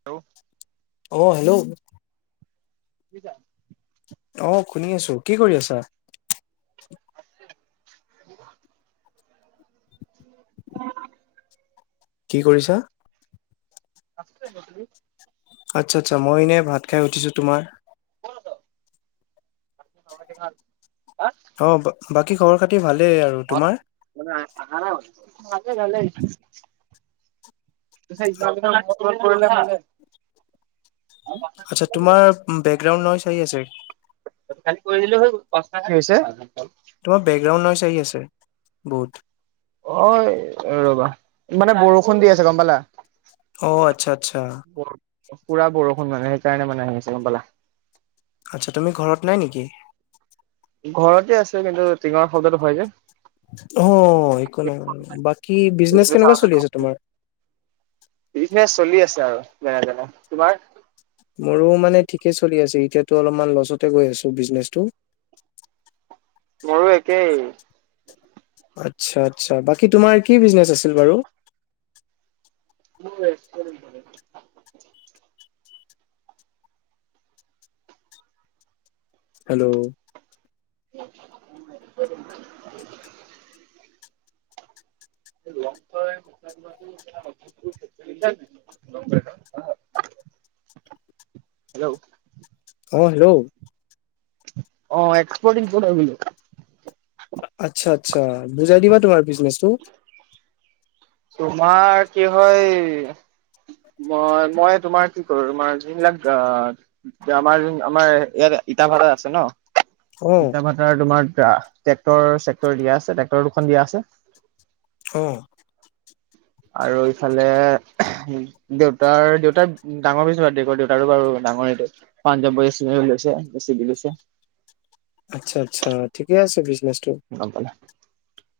Hello. অ' hello. শুনিছা? অঁ' শুনি আছো। কি কৰি আছা? [unintelligible] [inaudible] [unintelligible] কি কৰিছা? আছো এনেই। তুমি? আচ্ছা-আচ্ছা। মই এনেই ভাত খাই উঠিছোঁ তোমাৰ। খবৰ খাতি ভাল তোমাৰ? অঁ বা বাকী খবৰ খাতি ভালেই আৰু তোমাৰ? মানে আহানাই হলি নাকে গালেই। পিছে ইফাল সিফাল বহুত দূৰত পৰিলে লৈ আনোতে। আচ্ছা তোমাৰ বেকগ্ৰাউণ্ড নইছ আহি আছে। খালি কৰি দিলে হৈ গ'ল পাছতাহে থাকে অকল কি হৈছে? তোমাৰ বেকগ্ৰাউণ্ড নইছ আহি আছে বহুত। অঁ এ ৰবা মানে বৰষুণ দি আছে গম পালা। অঁ আচ্ছা আচ্ছা। পুৰা বৰষুণ মানে সেইকাৰণে মানে আহি আছে গম পালা। আচ্ছা তুমি ঘৰত নাই নেকি? ঘৰতে আছে কিন্তু টিঙৰ শব্দটো হয় যে। অঁ একো নাই বাৰু বাকী বিজনেচ কেনেকোৱা চলি আছে তোমাৰ? বিজনেছ চলি আছে আৰু যেনে তেনে তোমাৰ? মোৰো মানে ঠিকে চলি আছে এতিয়াাতো অলপমান লছতে গৈ আছোঁ বিজনেচটো। মোৰো একেই। আচ্ছা আচ্ছা বাকী তোমাৰ কি বিজনেচ আছিল বাৰু? মোৰ এটলিন পানী। হেল্লৌ! [unintelligible] লংকই পইছা দিব আছিল নেকি সেই দিনা মেচেজ কৰিছিল লংপেণ্টৰ। চিক চিক চিক। হেল্লৌ! অঁ হেল্লৌ! অঁ এক্সপৰ্ট ইমটপৰ্ট হয় বোলো। আচ্ছা আচ্ছা বুজাই দিবা তোমাৰ বিজনেচটো। তোমাৰ কি হয়। মই মই তোমাৰ কি কৰো তোমাৰ যোনবিলাক গা- এতিয়া আমাৰ আমাৰ ইয়াত ইটা ভাটা আছে ন। অ ইটা ভাতাৰ তোমাৰ ট্ৰেক্ৰট চেক্টৰ দিয়া আছে ট্ৰেক্টৰ দুখন দিয়া আছে। অঁ! আৰু ইফালে- দেউতাৰ দেউতাৰ ডাঙৰ হৈছ বাদদে কয় দেউতাৰো বাৰু ডাঙৰেই দে। পাঞ্জাব বোয়েজ নেহে লৈছা বেচি দি লৈছে। আচ্ছা আচ্ছা ঠিকে আছে বিজনেচ টো। গম পালা।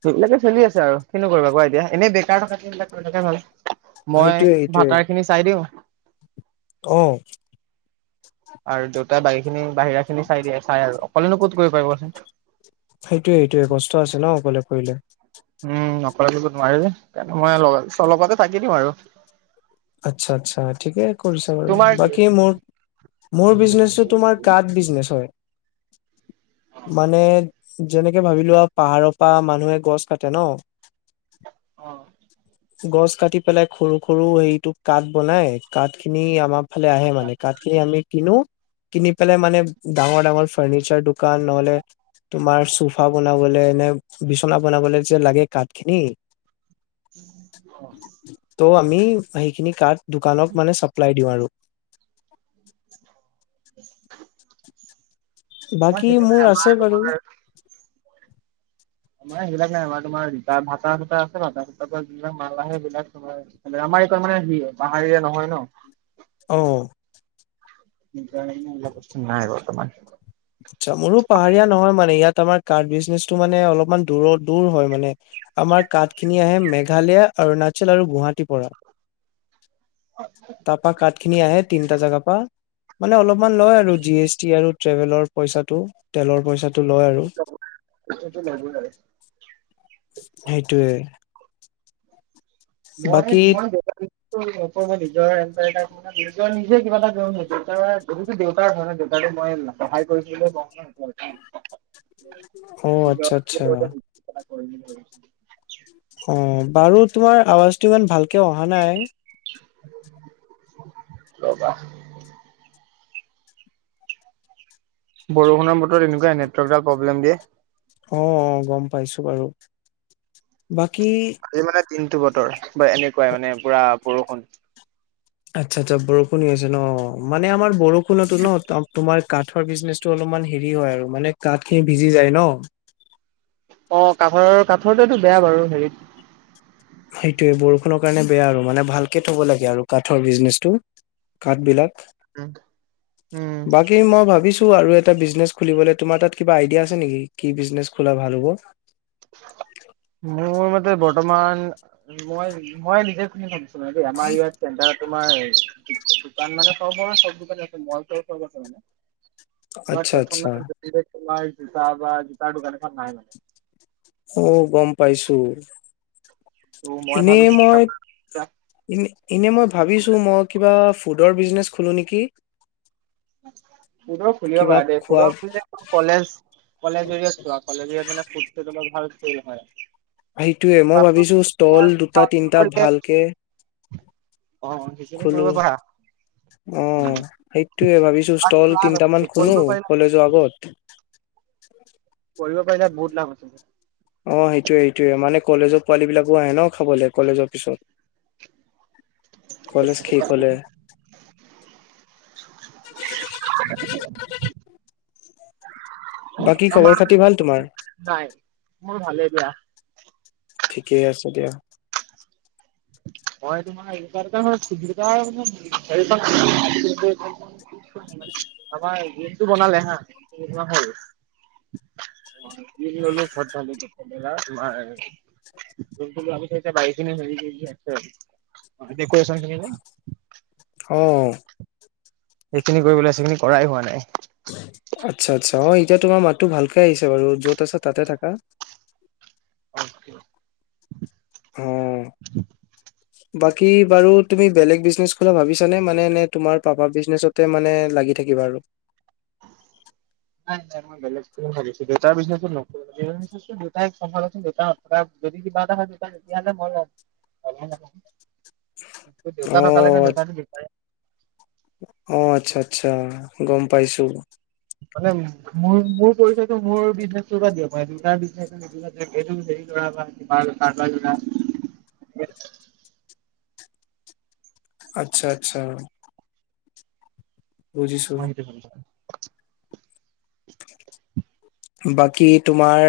সেইবিলাকে চলি আছে আৰু কিনো কৰিবা কোৱা এতিয়া এনেই বেকাৰ থকাতকে সেইবিলাক কৰি থকায়ে ভাল। মই সেইটোয়ে ভাটাৰ খিনি চাই দিওঁ। অঁ! আৰু দেউতাই বাকীখিনি বাহিৰা খিনি চাই দিয়ে চাই আৰু অকলেনো ক'ত কৰিব পাৰিবচোন। সেইটোয়ে সেইটোৱে কষ্ট আছে ন অকলে কৰিলে। উমঁ অকলে কৰিব নোৱাৰে যে দিব মইলগতে থাকি দিও আৰু। আচ্ছা আচ্ছা ঠিকে কৰিছা বাৰু তোমাৰ কি? বাকী মোৰ মোৰ বিজনেচটো তোমাৰ- কাঠ বিজনেছ হয়ঁ। মানে যেনেকে ভাবিলোৱা পাহাৰৰ পৰা মানুহে গছ কাটে ন। গছ কাটি পেলাই সৰু সৰু এই। তোক কাঠ বনাই কাঠখিনি আমাৰ ফালে আহে মানে কাঠখিনি আমি কিনো। কিনি পেলাই মানে ডাঙৰ ডাঙৰ ফাৰ্ণিচাৰ দোকান নহ'লে তোমাৰ চোফা বনাবলে নে বিছনা বনাবলে যে লাগে কাঠখিনি। অ'। ত' আমি সেইখিনি কাঠ দোকানক মানে চাপ্লাই দিওঁ আৰু। [inaudible] আমাৰ বাকী সেইটো নাই মোৰ আমাৰ আছে বাৰু। তোমাৰ আমাৰ সেইবিলাক নাই আমাৰ তোমাৰ ভাতা দুটা আছে ভাতা দুটাৰ পৰা যিবিলাক মাল আহে সেইবিলাক তোমাৰ সেইবিলাক আমাৰ এইকণ মানে পাহাৰীয়া নহয় ন। অ'। নাই বৰ্তমান। আচ্ছা মোৰো পাহাৰীয়া নহয় মানে ইয়াত আমাৰ কাঠ বিজনেছটো মানে অলপমান দূৰত দূৰ হয় মানে। আমাৰ কাঠ ৎখিনি আহে মেঘালয়া অৰুণাচল আৰু গুৱাহাটীৰ পৰা। তাৰপৰা কাঠ খিনি আহে তিনটা জাগা পৰা মানে অলপমান লয় আৰু জি এছ টি আৰু ট্ৰেভেলৰ পইচাটো তেলৰ পইচাটো লয় আৰু। সেইটো লবই আৰু। সেইটোৱে। মই বাকী মই [unintelligible] তোমাৰ নিজৰ নিজে কিবা এটা [unintelligible] দেউতাটো মই সহায় কৰিবলৈ [unintelligible] [inaudible] অ আচ্ছা আচ্ছা [inaudible] অ', বাৰু তোমাৰ আৱাজটো ইমান ভালকে অহা নাই। ৰ'বা বৰষুণৰ বতৰত এনেকুৱাই নেটৱৰ্কডাল প্ৰব্লেম দিয়ে। অ', অ', গম পাইছো বাৰু, বাকী এই মানে দিনটো বতৰ বা এনেকুৱাই মানে পুৰা বৰষুণ। আচ্ছা আচ্ছা বৰষুণ হৈ আছে ন মানে আমাৰ বৰষুণতো ন তোমাৰ কাঠৰ বিজনেচ টো অলপমান হেৰি হয় আৰু মানে কাঠখিনি ভিজি যায় ন। অ', কাঠৰ কাঠৰটো এইটো বেয়া বাৰু হেৰিত। সেইটোয়ে বৰষুণৰ কাৰণে বেয়া আৰু মানে ভালকে থ'ব লাগে আৰু কাঠৰ বিজনেচটো। কাঠ বিলাক, উম উম বাকী মই ভাবিছো আৰু এটা বিজনেছ খুলিবলৈ তোমাৰ তাত কিবা আইডিয়া আছে নেকি কি বিজনেছ খোলা ভাল হ'ব? মোৰ মতে বৰ্তমান মই মই নিজে [unintelligible] তো নহয় দে আমাৰ ইয়াত চেণ্টাৰত তোমাৰ দোকান মানে চবৰ চব দোকান আছে মল চল চব আছে মানে। [unintelligible] আচ্ছা তোমাৰ আচ্ছা জোতা বা জোতাৰ দোকান এখন নাই মানে। অ', গম পাইছো, ত' মই এনেই ভাবিছো মই এনেই এনেই মই ভাবিছো মই কিবা ফুডৰ বিজনেছ খোলো নেকি। [inaudible] ফুডৰ খুলিব ফুলিব কিবা পাৰা দেই খোৱা ফুডৰ কলেজ কলেজ এৰিয়াত যোৱা কলেজ এৰিয়া মানে ফুুডতো তোমাৰ ভাল চেইল হয়। সেইটোয়ে মই ফাষ্ট ভাবিছো ষ্টল দুটা তিনটা ফুড ভালকে অ', সেই খোলো অ' সেইটোয়ে ভাবিছো ষ্টল উম লাভ তিনটামান আছে খোলো কৰিব পাৰিলে কলেজ যোৱা আগত। কৰিব পাৰিলে বহুত লাভ আছিলে। অঁ' সেইটোয়ে সেইটোয়ে মানে কলেজৰ পোৱালী বিলাকো আহে ন' খাবলৈ কলেজৰ পিছত। [unintelligible] শেষ [unintelligible] [unintelligible] বাকী আমাৰ খবৰ খাতি ভাল তোমাৰ? নাই, মোৰ ভালে দিয়া। ঠিকেই আছে দিয়া। হয় তোমাৰ এ [unintelligible] মানে [unintelligible] আমাৰ জিমটো বনালে হা তিনি মাহ হ'ল। [unintelligible] [unintelligible] অঁ। সেইখিনি কৰিব আছে, সেইখিনি কৰাই হোৱা নাই। আচ্ছা'-আচ্ছা' অঁ' এতিয়া তোমাৰ মাততো ভালকে আহিছে বাৰু য'ত আছে তাতে থাকা। [unintelligible] উম। বাকী বাৰু তুমি বেলেগ বিজনেছ খোলা ভাবিছা নে মানে এনে তোমাৰ পাপা বিজনেচত মানে লাগি থাকিবা আৰু? নাই নাই, মই বেলেগ ভাবিছো, [unintelligible] দেউতাই [unintelligible] দেউ যদি কিবা এটা হয় তো তেতিয়াহ'লে মই [unintelligible] [unintelligible] দেউতা অ থাকা লৈকে দেউতাটো বিছাৰে। অঁ' আচ্ছা'-আচ্ছা' গম পাইছোঁ। মানে মোৰ, মোৰ পৰিচয়টো মোৰ বিজনেচ পৰা দিব পাৰে, দেউতাৰ - এই হেৰি লৰা বা কিবা কাৰোবাৰ লৰা- আচ্ছা'-আচ্ছা' অঁ'। বুজিছো [unintelligible] বাকী তোমাৰ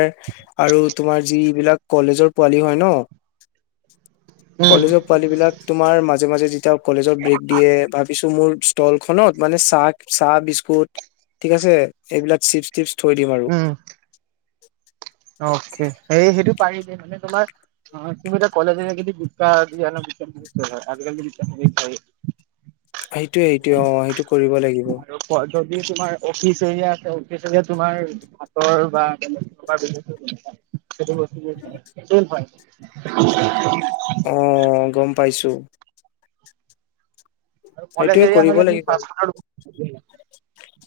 আৰু তোমাৰ যিবিলাক কলেজৰ পোৱালি হয় ন'- [unintelligible] উম কলেজৰ পোৱালী বিলাক তোমাৰ মাজে মাজে যেতিয়া কলেজত ব্ৰেক দিয়ে ভাবিছো মোৰ- ষ্টল খনত মানে চাহ, চাহ বিস্কুট ঠিক আছে এইবিলাক চিপছ টিপছ থৈ দিম আৰু। উমঁ। [unintelligible] অকে, সেই সেইটো পাৰিম এ মানে তোমাৰ অঁ তুমি এতিয়া কলেজে যদি [unintelligible] আজিকালি [unintelligible] সেইটোৱে সেইটোৱে অঁ' সেইটো কৰিব লাগিব। আৰু যদি তোমাৰ অফিচ এৰিয়া আছে অফিচ এৰিয়াত তোমাৰ হাতৰ বা তেনে [unintelligible] [unintelligible] [unintelligible] অঁ' গম পাইছোঁ। আৰু কলেজ সেইটোয়ে এৰিয়া কৰিব হ'লে লাগিব আৰু তুমি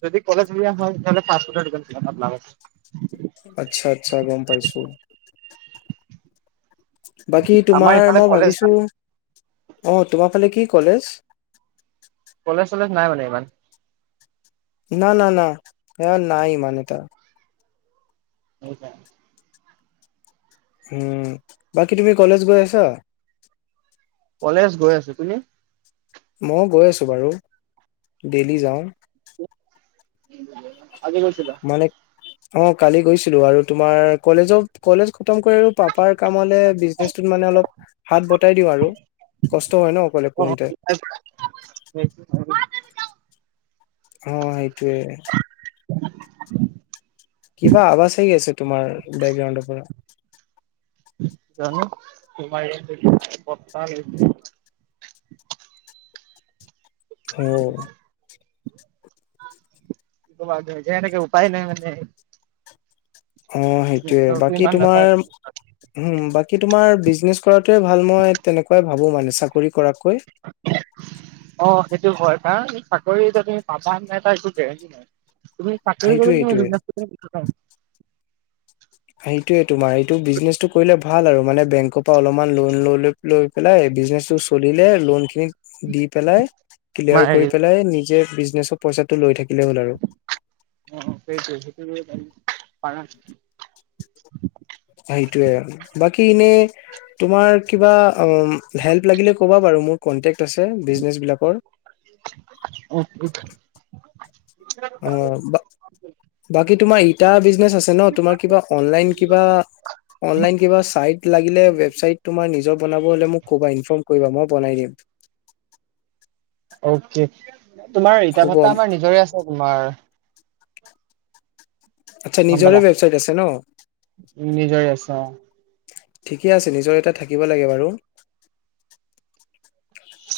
যদি কলেজ এৰিয়া হ‌য় তেতিয়া হ'লে ফাৰ্ষ্ট ফুডৰ [unintelligible] আচ্ছা'-আচ্ছা' গম পাইছোঁ। বাকী আমাৰ তোমাৰ ইফালে ম' কলেজ ভাবিছো অঁ তোমাৰ ফালে কি কলেজ? কলেজ চলেজ নাই মানে, ইমান? না না না, সেয়া নাই মানে এটা। সেইকাৰণে হুম, বাকী তুমি কলেজ গৈ আছা? কলেজ গৈ আছো, তুমি? ময়ো গৈ আছোঁ বাৰু, দেইলী যাওঁ। আজি গৈছিলা? মানে অঁ, কালি গৈছিলো আৰু তোমাৰ কলেজত কলেজ খতম কৰি আৰু পাপাৰ কামলে বিজনেচটোত মানে অলপ হাত বতাই দিওঁ আৰু কষ্ট হয় ন' অকলে কৰোনতে [unintelligible] অঁ সেইটোৱে। কিবা আৱাজ আহি আছে তোমাৰ, বেগগ্ৰাউণ্ডৰ পৰা জানো তোমাৰ ইয়াত পট্টা [unintelligible] হয় অ' [unintelligible] কি ক'বা ঘেৰঘেৰাই থাকে উপায় নাই মানে। অঁ সেইটোয়ে, নেটৱৰ্কটো বাকী ইমান তোমাৰ নাপায় হুম, বাকী তোমাৰ বিজনেছ কৰাটোৱে ভাল, মই তেনেকুৱাই ভাবোঁ মানে চাকৰি কৰাতকৈ। [inaudible] অ', সেইটো হয়, কাৰণ চাকৰি এতিয়া তুমি পাবা নাই, একো গেৰেণ্টি নাই তুমি। চাকৰি সেইটোয়ে কৰি [unintelligible] সেইটোয়ে বিজনেছটোকে [unintelligible] সেইটোয়ে তোমাৰ, এইটো বিজনেচটো কৰিলে ভাল আৰু মানে বেংকৰ পৰা অলপমান লোন লৈ লৈ লৈ পেলাই, বিজনেচটো চলিলে লোণখিনি দি পেলাই ক্লিয়াৰ কৰি পেলাই, নিজে বিজনেচৰ পইচাটো লৈ থাকিলেই হ'ল আৰু। অ সেইটোযে সেইটো কৰিব পাৰি পাৰা সেইটোৱে আৰু বাকী ইনেই তোমাৰ কিবা উম হেল্প লাগিলে ক'বা বাৰু, মোৰ কন্টেক্ট আছে বিজনেচ বিলাকৰ। অঁহ অঁ অঁ বা বাকী তোমাৰ ই ইটা বিজনেচ আছে ন? তোমাৰ কিবা অনলাইন কিবা অনলাইন কিবা চাইট লাগিলে, ৱেবচাইট তোমাৰ নিজৰ বনাব হ'লে মোক কবা ইনফম কৰিবা, মই বনাই দিম। অ'কে, তোমাৰ হ'ব ইটা-ভাটা আমাৰ নিজৰে আছে, তোমাৰ আচ্ছা, গম পালা নিজৰে ৱেবছাইট আছে ন'? নিজৰে আছে অঁ। ঠিকে আছে, নিজৰ এটা থাকিব লাগে বাৰু।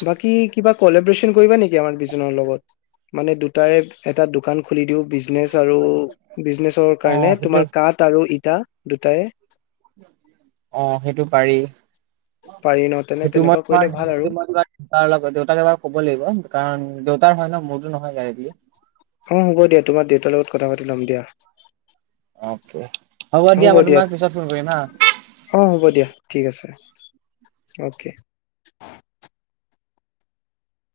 বাকী, কিবা কলেবৰেচন কৰিবা নেকি আমাৰ বিজনৰ লগত? মানে দুটাৰে এটা দোকান খুলি দিও বিজনেচ আৰু বিজনেচৰ অ কাৰণে, সেইটো তোমাৰ কাঁঠ আৰু ইটা দুটাই অঁ, সেইটো পাৰি। পাৰি ন তেনে সেইটো তেনেকুৱা মই তোমাৰ কৰিলে ভাল আৰু [unintelligible] তাৰ লগত, দেউতাক এবাৰ ক'ব লাগিব, কাৰণ দেউতাৰ হয় ন' মোৰতো নহয় ডাইৰেক্টলি। অঁ, হ'ব দিয়া, তোমাৰ দেউতাৰ লগত কথা পাতি ল'ম দিয়া। অ'কে, হ'ব দিয়া, মই তোমাক পিছত ফোন কৰিম হাঁ। অঁ হ'ব দিয়া, ঠিক আছে, অ'কে।